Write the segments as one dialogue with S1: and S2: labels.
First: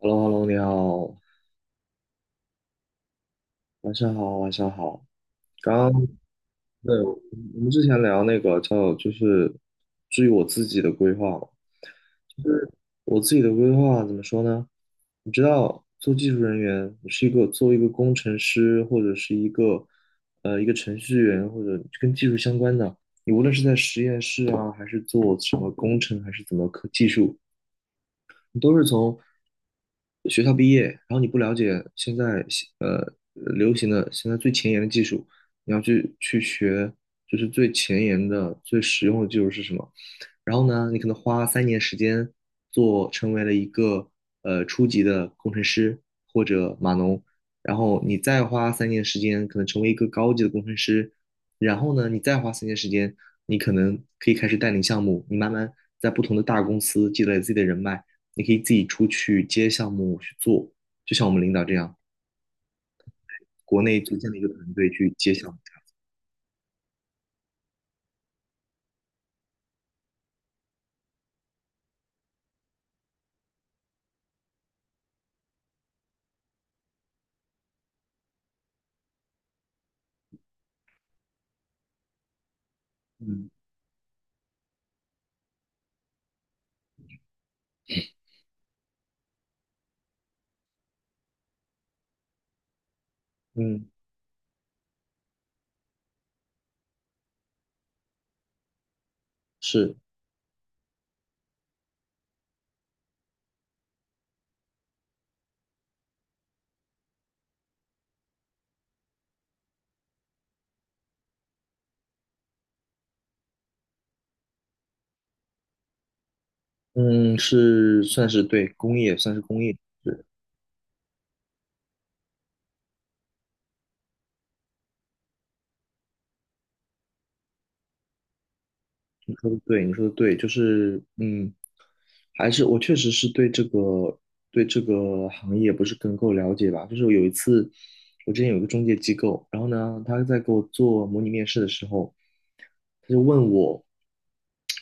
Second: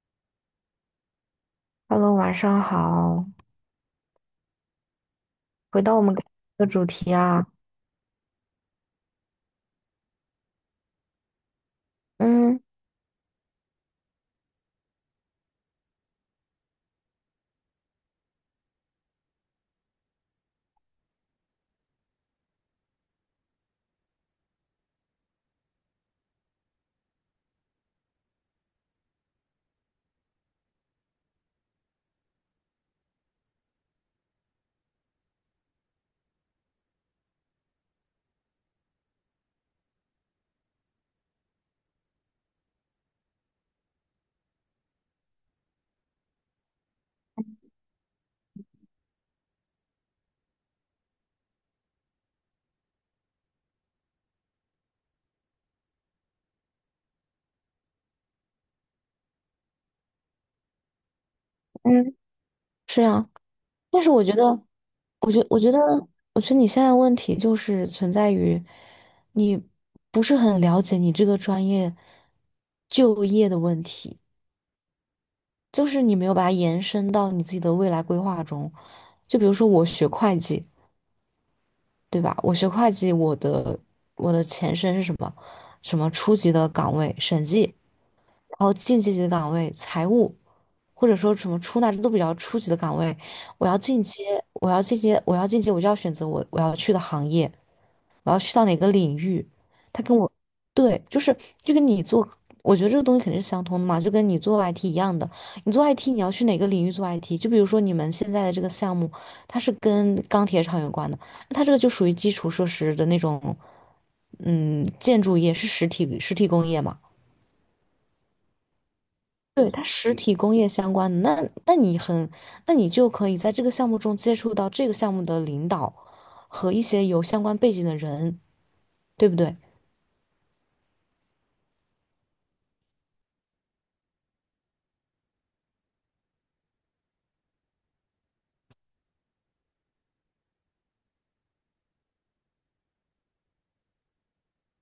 S1: h e l l o h e l l o 你好，
S2: Hello，晚上好。
S1: 晚上好，晚上好。刚
S2: 回到我
S1: 刚
S2: 们刚才的主
S1: 对，
S2: 题啊，
S1: 我们之前聊那个叫就是至于我自己的规划嘛，就
S2: 嗯，
S1: 是我自己的规划怎么说呢？你知道，做技术人员，你是做一个工程师或者是一个程序员或者跟技术相关的，你无论是在实验室啊，还是做什么工程，还是怎么科技术，你都是从学校毕业，然后你不了解现在流行的现在最前沿的技术，你要去学，就是最前沿的、最实用的技术是什么。然后呢，你可能花三年时间成为了一个初级的工程师或者码农，然后你再花三年时间可能成为一个高级的工程师，然后呢，你再花三年时间，你可能可以开始带领项目，你慢慢在不同的大公司积累自己的人脉。你可以自己出去接项目去做，就像我们领导这样，
S2: 嗯，是啊，
S1: 国内
S2: 但是
S1: 组
S2: 我
S1: 建
S2: 觉
S1: 了一
S2: 得，
S1: 个团队去
S2: 我
S1: 接
S2: 觉
S1: 项目。
S2: 我觉得，我觉得你现在的问题就是存在于你不是很了解你这个专业就业的问题，就是你没有把它延伸到你自己的未来规划中。就比如说我学会计，对吧？我学会计，我
S1: 嗯
S2: 的我的前身是什么？什么初级的岗位，审计，然后进阶级的岗位，财务。或者说什么出纳，这都比较初级的岗位。我要
S1: 嗯，
S2: 进阶，我要进阶，我要进阶，我就要选择我要去的行业，我要去到哪个领域。
S1: 是。
S2: 他跟我，对，就是就跟你做，我觉得这个东西肯定是相通的嘛，就跟你做 IT 一样的。你做 IT,你要去哪个领域做 IT?就比如说你们现在的这个项目，它是跟钢铁厂有关的，那它这个就属于基础设施的那种，嗯，建筑业是实体工业嘛。
S1: 嗯是算是对工业，算是工
S2: 对，
S1: 业。
S2: 它
S1: 对，
S2: 实体工业相关的，那那你很，那你就可以在这个项目中接触到这个项目的领导和一些有相关背景的人，对
S1: 你
S2: 不
S1: 说
S2: 对？
S1: 的对，你说的对，就是还是我确实是对这个行业不是更够了解吧。就是有一次，我之前有一个中介机构，然后呢，他在给我做模拟面试的时候，他就问我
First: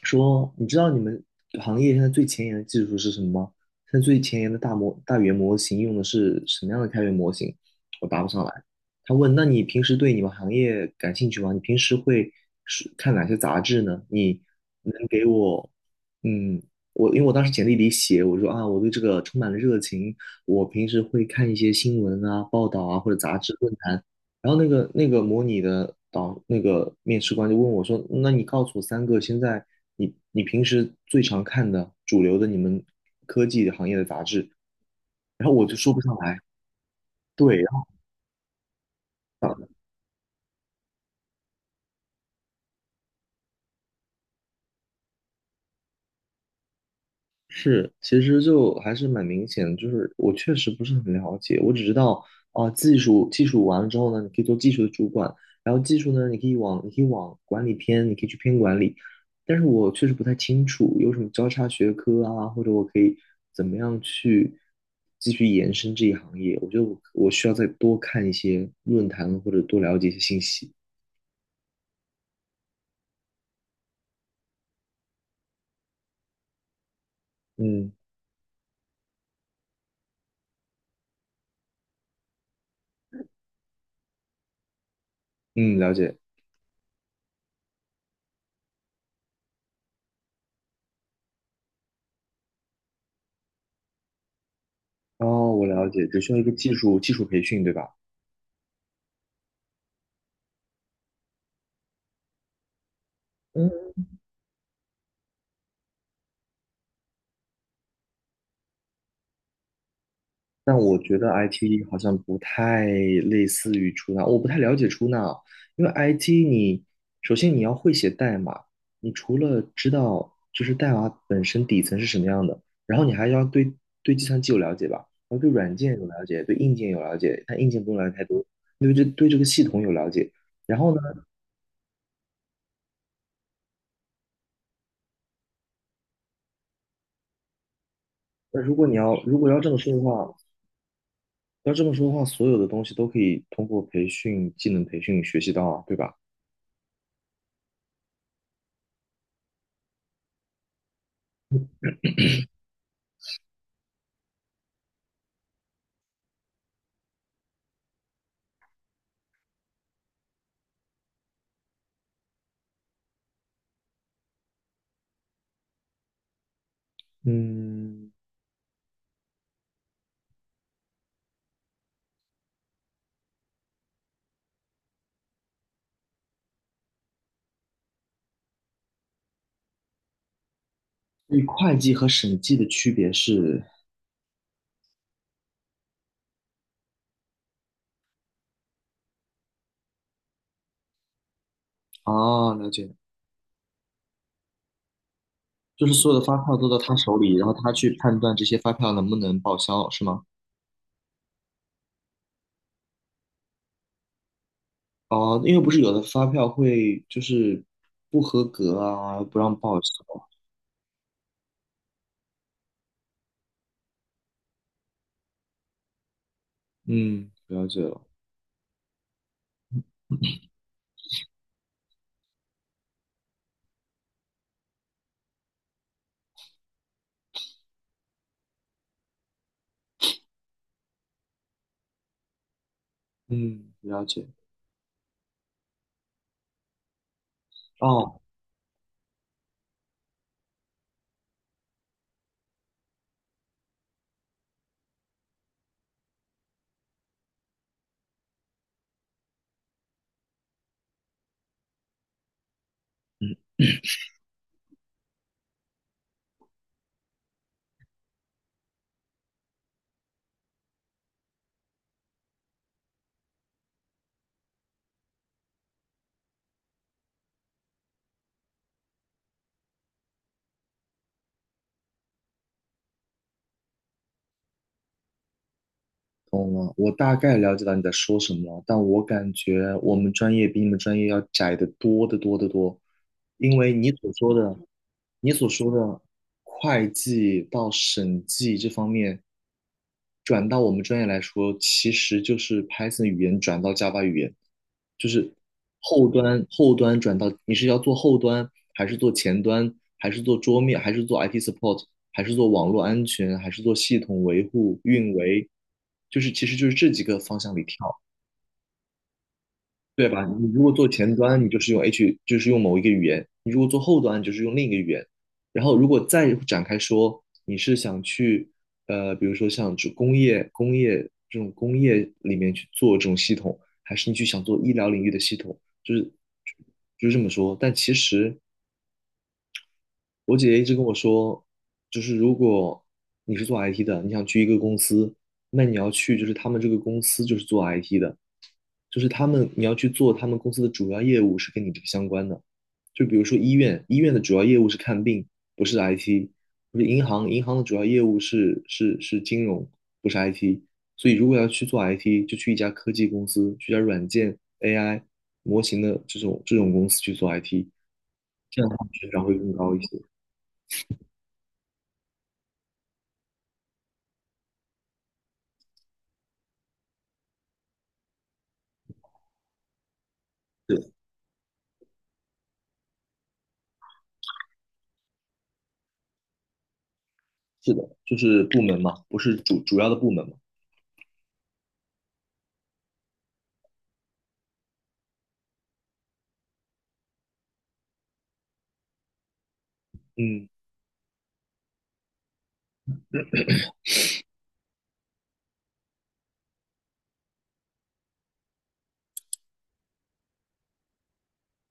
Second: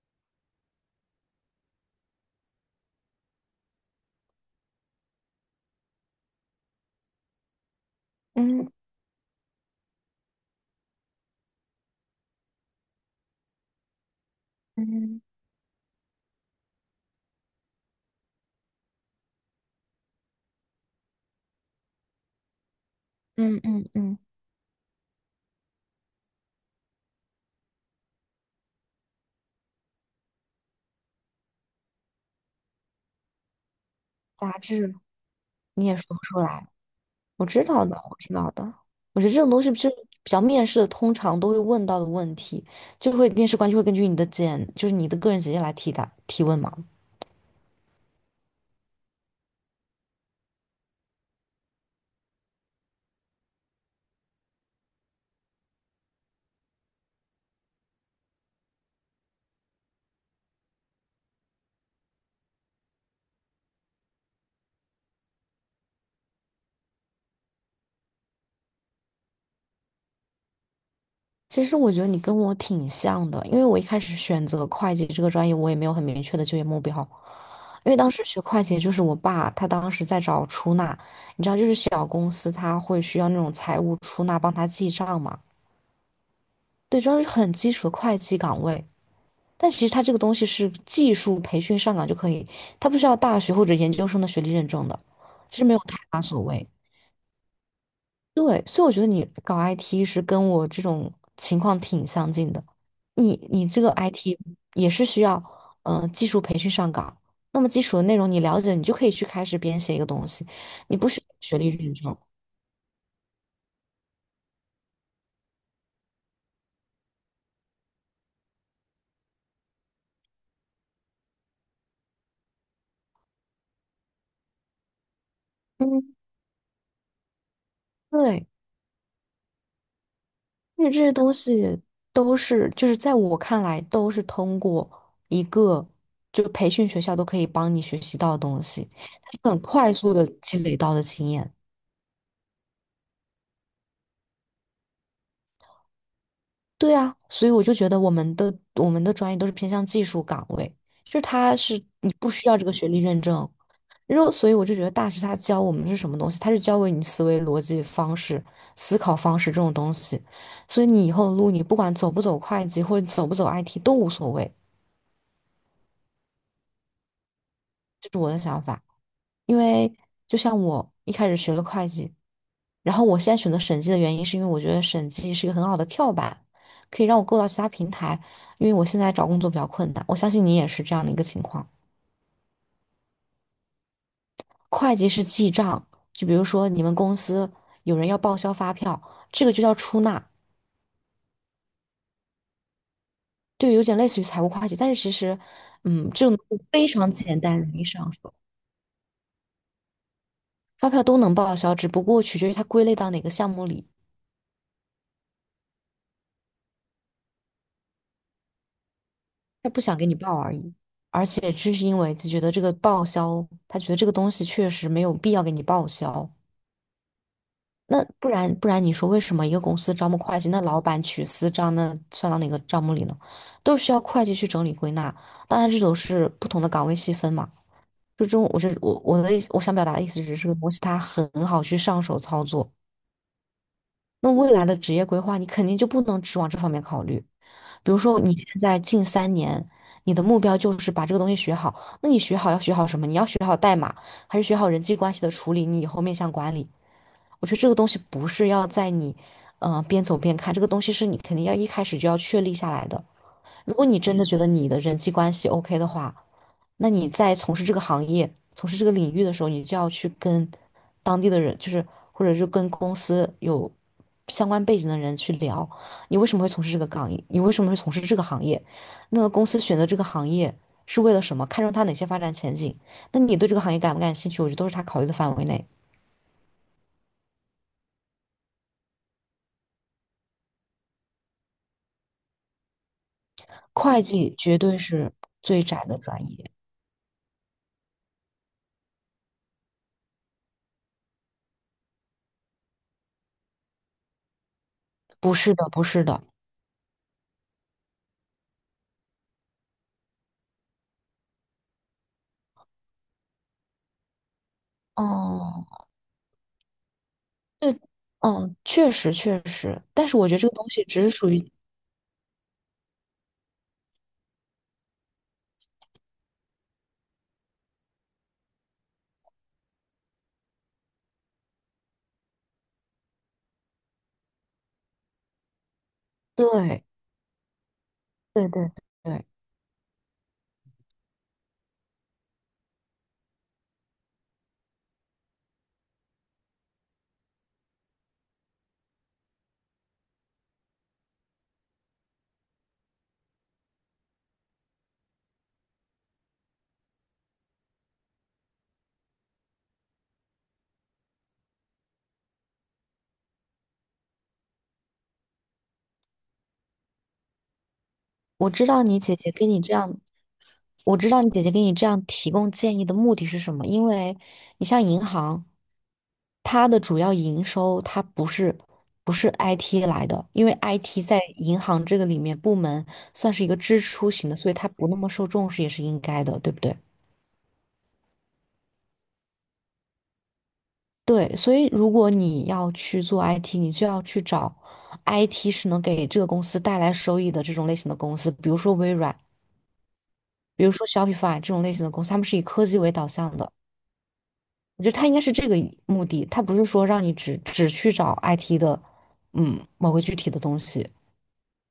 S1: 说："你知道你们行业现在最前沿的技术是什么吗？现在最前沿的大语言模型用的是什么样的开源模型？"我答不上来。
S2: 嗯
S1: 他问："那你平时对你们行业感兴趣吗？你平时会是看哪些杂志呢？你能
S2: 嗯
S1: 给我，嗯，我因为我当时简历里写，我说啊，我对这个充满了热情，我平时会看一些新闻啊、报道啊或者杂志
S2: 嗯
S1: 论
S2: 嗯
S1: 坛。
S2: 嗯，
S1: 然后那个模拟的那个面试官就问我说："那你告诉我三个现在你平时最常看的主流的你们科技行业的杂志。"
S2: 杂志。
S1: 然后我就
S2: 你
S1: 说
S2: 也
S1: 不
S2: 说
S1: 上
S2: 不
S1: 来，
S2: 出来，我
S1: 对。
S2: 知道的，我知道的。我觉得这种东西就是比较面试的，通常都会问到的问题，就会面试官就会根据你的简，就是你的个人简介来提答提问嘛。
S1: 是，其实就还是蛮明显的，就是我确实不是很了解，我只知道啊、技术完了之后呢，你可以做技术的主管，然后技术呢，你可以往管理偏，你可以去偏管理，但是我确实不太清楚有什么交叉学科啊，或者我可以怎么样去继续延伸这一行业，我觉得我需要再多看一些论坛或者多了解一些信息。
S2: 其实我觉得你跟我挺像的，因为我一开始选择会计这个专业，我也没有很明确的就业目标，因
S1: 嗯
S2: 为当时学会计，就是我爸他当时在找出纳，你知道，就是小公司他会需要那种财务出纳帮他记账嘛。
S1: 嗯，了解。
S2: 对，这是很基础的会计岗位，但其实他这个东西是技术培训上岗就可以，他不需要大学或者研究生的学历认证的，
S1: 哦，
S2: 其实
S1: 我
S2: 没有
S1: 了
S2: 太
S1: 解，只
S2: 大
S1: 需要
S2: 所
S1: 一个
S2: 谓。
S1: 技术培训，对吧？
S2: 对，所以我觉得你搞 IT 是跟我这种情况挺相近的。你这
S1: 嗯。
S2: 个 IT 也是需要技术培训上岗，那么基础的内容你了解，你就可以去开始编写一个东西，
S1: 但我
S2: 你不
S1: 觉
S2: 需要
S1: 得
S2: 学历
S1: IT
S2: 认
S1: 好像
S2: 证。
S1: 不太类似于出纳，我不太了解出纳啊，因为 IT 你首先你要会写代码，你除了知道就是代码本身底层是什么样的，然后你还要对计算机有了解吧，然后对软件有
S2: 嗯，
S1: 了解，对硬件有了解，但硬件不用了解太多，
S2: 对，
S1: 对这个系统有了解。然
S2: 因为
S1: 后
S2: 这
S1: 呢，
S2: 些东西都是就是在我看来都是通过一个就培训学校都可以帮你学习到的
S1: 那
S2: 东
S1: 如果
S2: 西，
S1: 你要如果要
S2: 很
S1: 这么说
S2: 快
S1: 的
S2: 速的
S1: 话，
S2: 积累到的经验。
S1: 所有的东西都可以通过培训、技能培训学习到啊，对吧？
S2: 对啊，所以我就觉得我们的专业都是偏向技术岗位，就是它是你不需要这个学历认证，然后所以我就觉得大学他教我们是什么东西，他是教给你思维逻辑方式、思考方式这种东西，所以你以后的路你不管走不走会计或者走不走 IT 都无所谓，
S1: 嗯，
S2: 这是我的想法，因为就像我一开始学了会计，然后我现在选择审计的原因，是因为我觉得审计是一个很好的跳板，可以让我够到其他平台。因为我现在找工作比较困难，我相信你也是这样的一个
S1: 所
S2: 情
S1: 以
S2: 况。
S1: 会计和审计的区别是，
S2: 会计是记账，就比如说你们公司有人要报销发票，这个就叫出纳，
S1: 啊，了解，
S2: 对，有点类似于财务会计，但是其实，
S1: 就是
S2: 嗯，
S1: 所有的
S2: 这
S1: 发
S2: 种
S1: 票
S2: 东西
S1: 都到
S2: 非
S1: 他
S2: 常
S1: 手里，
S2: 简
S1: 然后
S2: 单，容
S1: 他
S2: 易
S1: 去
S2: 上
S1: 判
S2: 手，
S1: 断这些发票能不能报销，是吗？
S2: 发票都能报销，只不过取决于它归类到哪个项目里。
S1: 哦，因为不是有的发票会就是不合格啊，不让
S2: 他
S1: 报
S2: 不想给你
S1: 销。
S2: 报而已，而且这是因为他觉得这个报销，他觉得这个东西确实没有必要给你报销。
S1: 嗯，了解了。
S2: 那不然，你说为什么一个公司招募会计，那老板取私账，那算到哪个账目里呢？都需要会计去整理归纳。当然，这都是不同的岗位细分嘛。就这种，我是我的意思，我想表达的意思是，这个东西它很好去上手操作。
S1: 嗯，了解。
S2: 那未来的职业规划，你肯定就不能只往这方面考虑。比如说
S1: 哦，
S2: 你现在近三年，你的目标就是把这个东西学好，那你学好要学好什么？你要学好代码，还是学好人际关系的处理？你以后面向管理，我觉得这个东西不是要在你，边走边看，这个东西是你肯定要一开始就要确立下来的。如果你真的觉得你的人际关系 OK 的话，那你在从事这个行业、从事这个领域的时候，你就要去跟当地的人，就是或者是跟公司有相关背景的人去聊，你为什么会从事这个岗业？你为什么会从事这个行业？那个公司选择这个行业是为了什么？看中它哪些发展前景？那你对这个行业感不感兴趣？我觉得都是他考虑的范围内。
S1: 懂了，我大概了解到你在说什么了，但我感觉我们专业比你们专业要窄得多得多得多，因为你
S2: 会
S1: 所说
S2: 计
S1: 的，
S2: 绝对是
S1: 你所
S2: 最
S1: 说
S2: 窄的
S1: 的
S2: 专业，
S1: 会计到审计这方面，转到我们专业来说，其实就是 Python 语言转到 Java 语言，就是
S2: 不是的，不是
S1: 后
S2: 的。
S1: 端后端转到你是要做后端，还是做前端，还是做桌面，还是做 IT support，还是做网络安全，还是做系统维护、运维，
S2: 哦，
S1: 就是其实就是这几个方向里
S2: 对，
S1: 跳。
S2: 嗯，确实确实，但
S1: 对
S2: 是
S1: 吧？
S2: 我觉得这
S1: 你
S2: 个
S1: 如
S2: 东
S1: 果
S2: 西
S1: 做
S2: 只是
S1: 前
S2: 属于
S1: 端，你就是用 H，就是用某一个语言；你如果做后端，就是用另一个语言。然后，如果再展开说，你是想去，比如说像这工业这种工业里面去做这种系统，还是你去想做医疗领域的系统，就是
S2: 对
S1: 就是这么说。但其实
S2: 对对对，
S1: 我姐姐一直跟我说，就是如果你是做 IT 的，你想去一个公司，那你要去就是他们这个公司就是做 IT 的，就是他们你要去做他们公司的主要业务是跟你这个相关的，就比如说医院，医院的主要业务是看病，不是 IT，不是银行，银行的主要业务是金融，不是 IT。所以如果要去做 IT，就去一家科技公司，去一家软件 AI 模型的这种公司去做 IT，
S2: 我
S1: 这
S2: 知
S1: 样的
S2: 道
S1: 话
S2: 你
S1: 成
S2: 姐
S1: 长
S2: 姐
S1: 会
S2: 跟
S1: 更
S2: 你这
S1: 高一些。
S2: 样，我知道你姐姐给你这样提供建议的目的是什么，因为你像银行，它的主要营收它不是 IT 来的，因为
S1: 对，
S2: IT 在银行这个里面部门算是一个支出型的，所以它不那么受重视也是应该的，对不对？
S1: 是的，就是部门嘛，不是主要的部门嘛。
S2: 对，所以如果你要去做 IT,你就要去找 IT 是能给这个公司带来收益的这种类型的公司，比如说微软，
S1: 嗯
S2: 比如说 Shopify 这种类型的公司，他们是以科技为导向的。我觉得它应该是这个目的，它不是说让你只去找 IT 的，嗯，某个具体的东西。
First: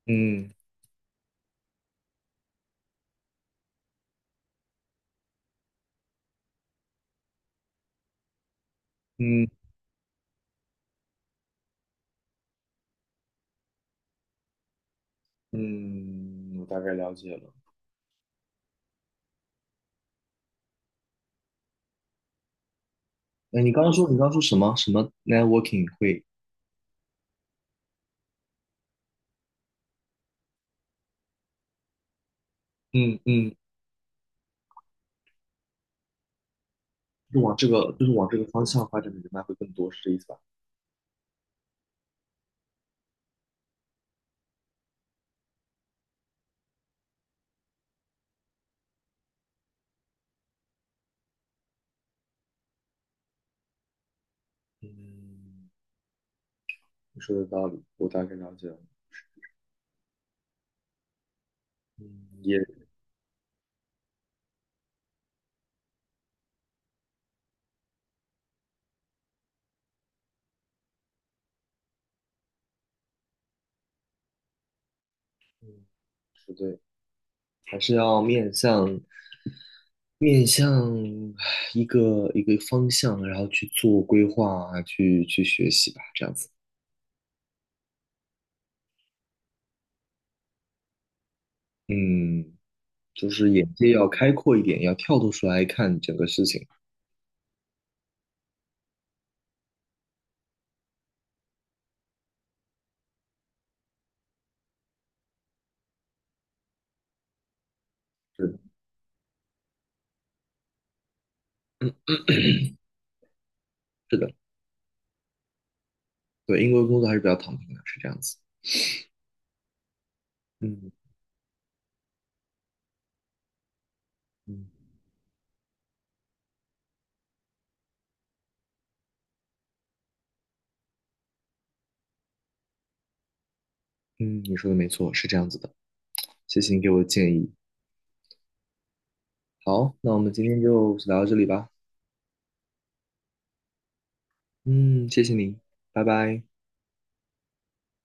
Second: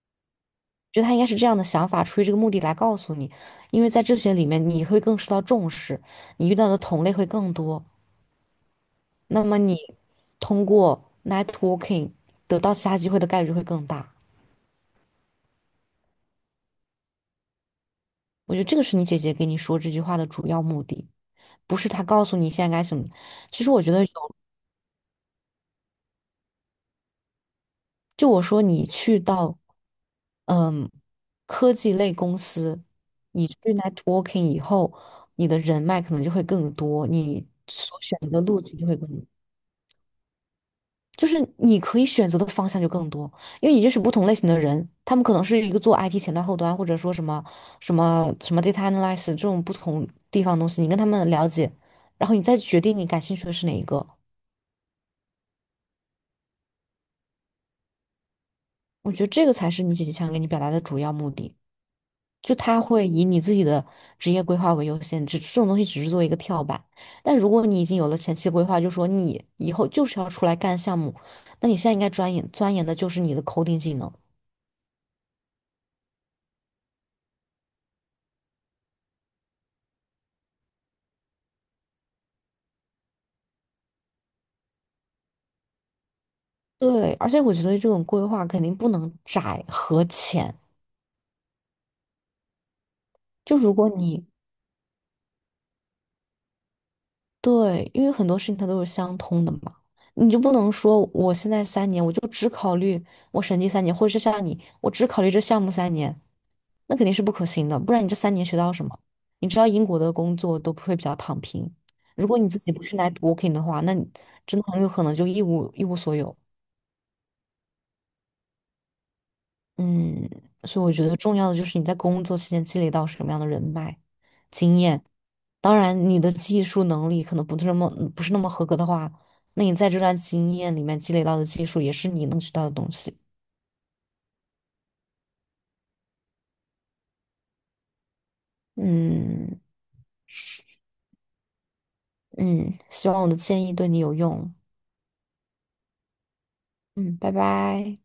S1: 嗯
S2: 觉得他应该是这样的想法，出于这个目的来告诉你，因为在这些里面你会更受到重视，你遇到的同类会更多。那
S1: 嗯
S2: 么你通过 networking 得到其他机会的概率会更大。
S1: 嗯，我大概了解了。
S2: 我觉得这个是你姐姐给你说这句话的主要目的，不是她告诉你现在该什么。
S1: 哎，
S2: 其实
S1: 你
S2: 我
S1: 刚
S2: 觉
S1: 刚
S2: 得
S1: 说
S2: 有，
S1: 你刚刚说什么什么 networking 会，
S2: 就我说你去到嗯科技类公司，
S1: 嗯
S2: 你去
S1: 嗯
S2: networking 以后，你的人脉可能就会更多，
S1: 就
S2: 你
S1: 往这个
S2: 所
S1: 就是
S2: 选
S1: 往
S2: 择
S1: 这
S2: 的
S1: 个
S2: 路
S1: 方
S2: 径就
S1: 向
S2: 会
S1: 发
S2: 更
S1: 展的
S2: 多。
S1: 人脉会更多，是这意思吧？
S2: 就是你可以选择的方向就更多，因为你认识不同类型的人，他们可能是一个做 IT 前端、后端，或者说什么 data analysis 这种不同地方的东西，你跟他们了解，然后你再决定你感兴趣的是哪一个。
S1: 嗯你说的道理，我大概了解了。
S2: 我觉得这个才是你姐姐想给你表达的主要目的，
S1: 嗯
S2: 就
S1: 也
S2: 他会以你自己的职业规划为优先，只这种东西只是做一个跳板。但如果你已经有了前期规划，就说你以后就是要出来干项目，那你现在应该钻研的就是你的 coding 技能。
S1: 嗯，是对，还是要面向一个方向，然后去做规划啊，去学习吧，这样子。
S2: 对，而且我觉得这种规划肯定不能窄和浅。
S1: 嗯，就是
S2: 就如
S1: 眼
S2: 果
S1: 界要
S2: 你
S1: 开阔一点，要跳脱出来看整个事情。
S2: 对，因为很多事情它都是相通的嘛，你就不能说我现在三年我就只考虑我审计三年，或者是像你，我只考虑这项目三年，那肯定是不可行的。不然你这三年学
S1: 是，
S2: 到什么？你知道英国的工作都会比较躺平，
S1: 的，
S2: 如果你自己不是来 networking 的话，那你
S1: 是的，
S2: 真的很有可能就一无所有。
S1: 对，英国工作还是比较躺平的，是这样子。
S2: 嗯，所以
S1: 嗯。
S2: 我觉得重要的就是你在工作期间积累到什么样的人脉、
S1: 嗯
S2: 经验。当然，你的技术能力可能不是那么合格的话，那你在这段经验里面积累到的技术也是你能学到的东西。
S1: 嗯，你说的没错，是这样子的。谢谢你给我的建议。
S2: 嗯
S1: 好，那我们今天就聊到这里吧。
S2: 嗯，希望我的建议对你有用。
S1: 嗯，谢谢你，拜拜。
S2: 嗯，拜拜。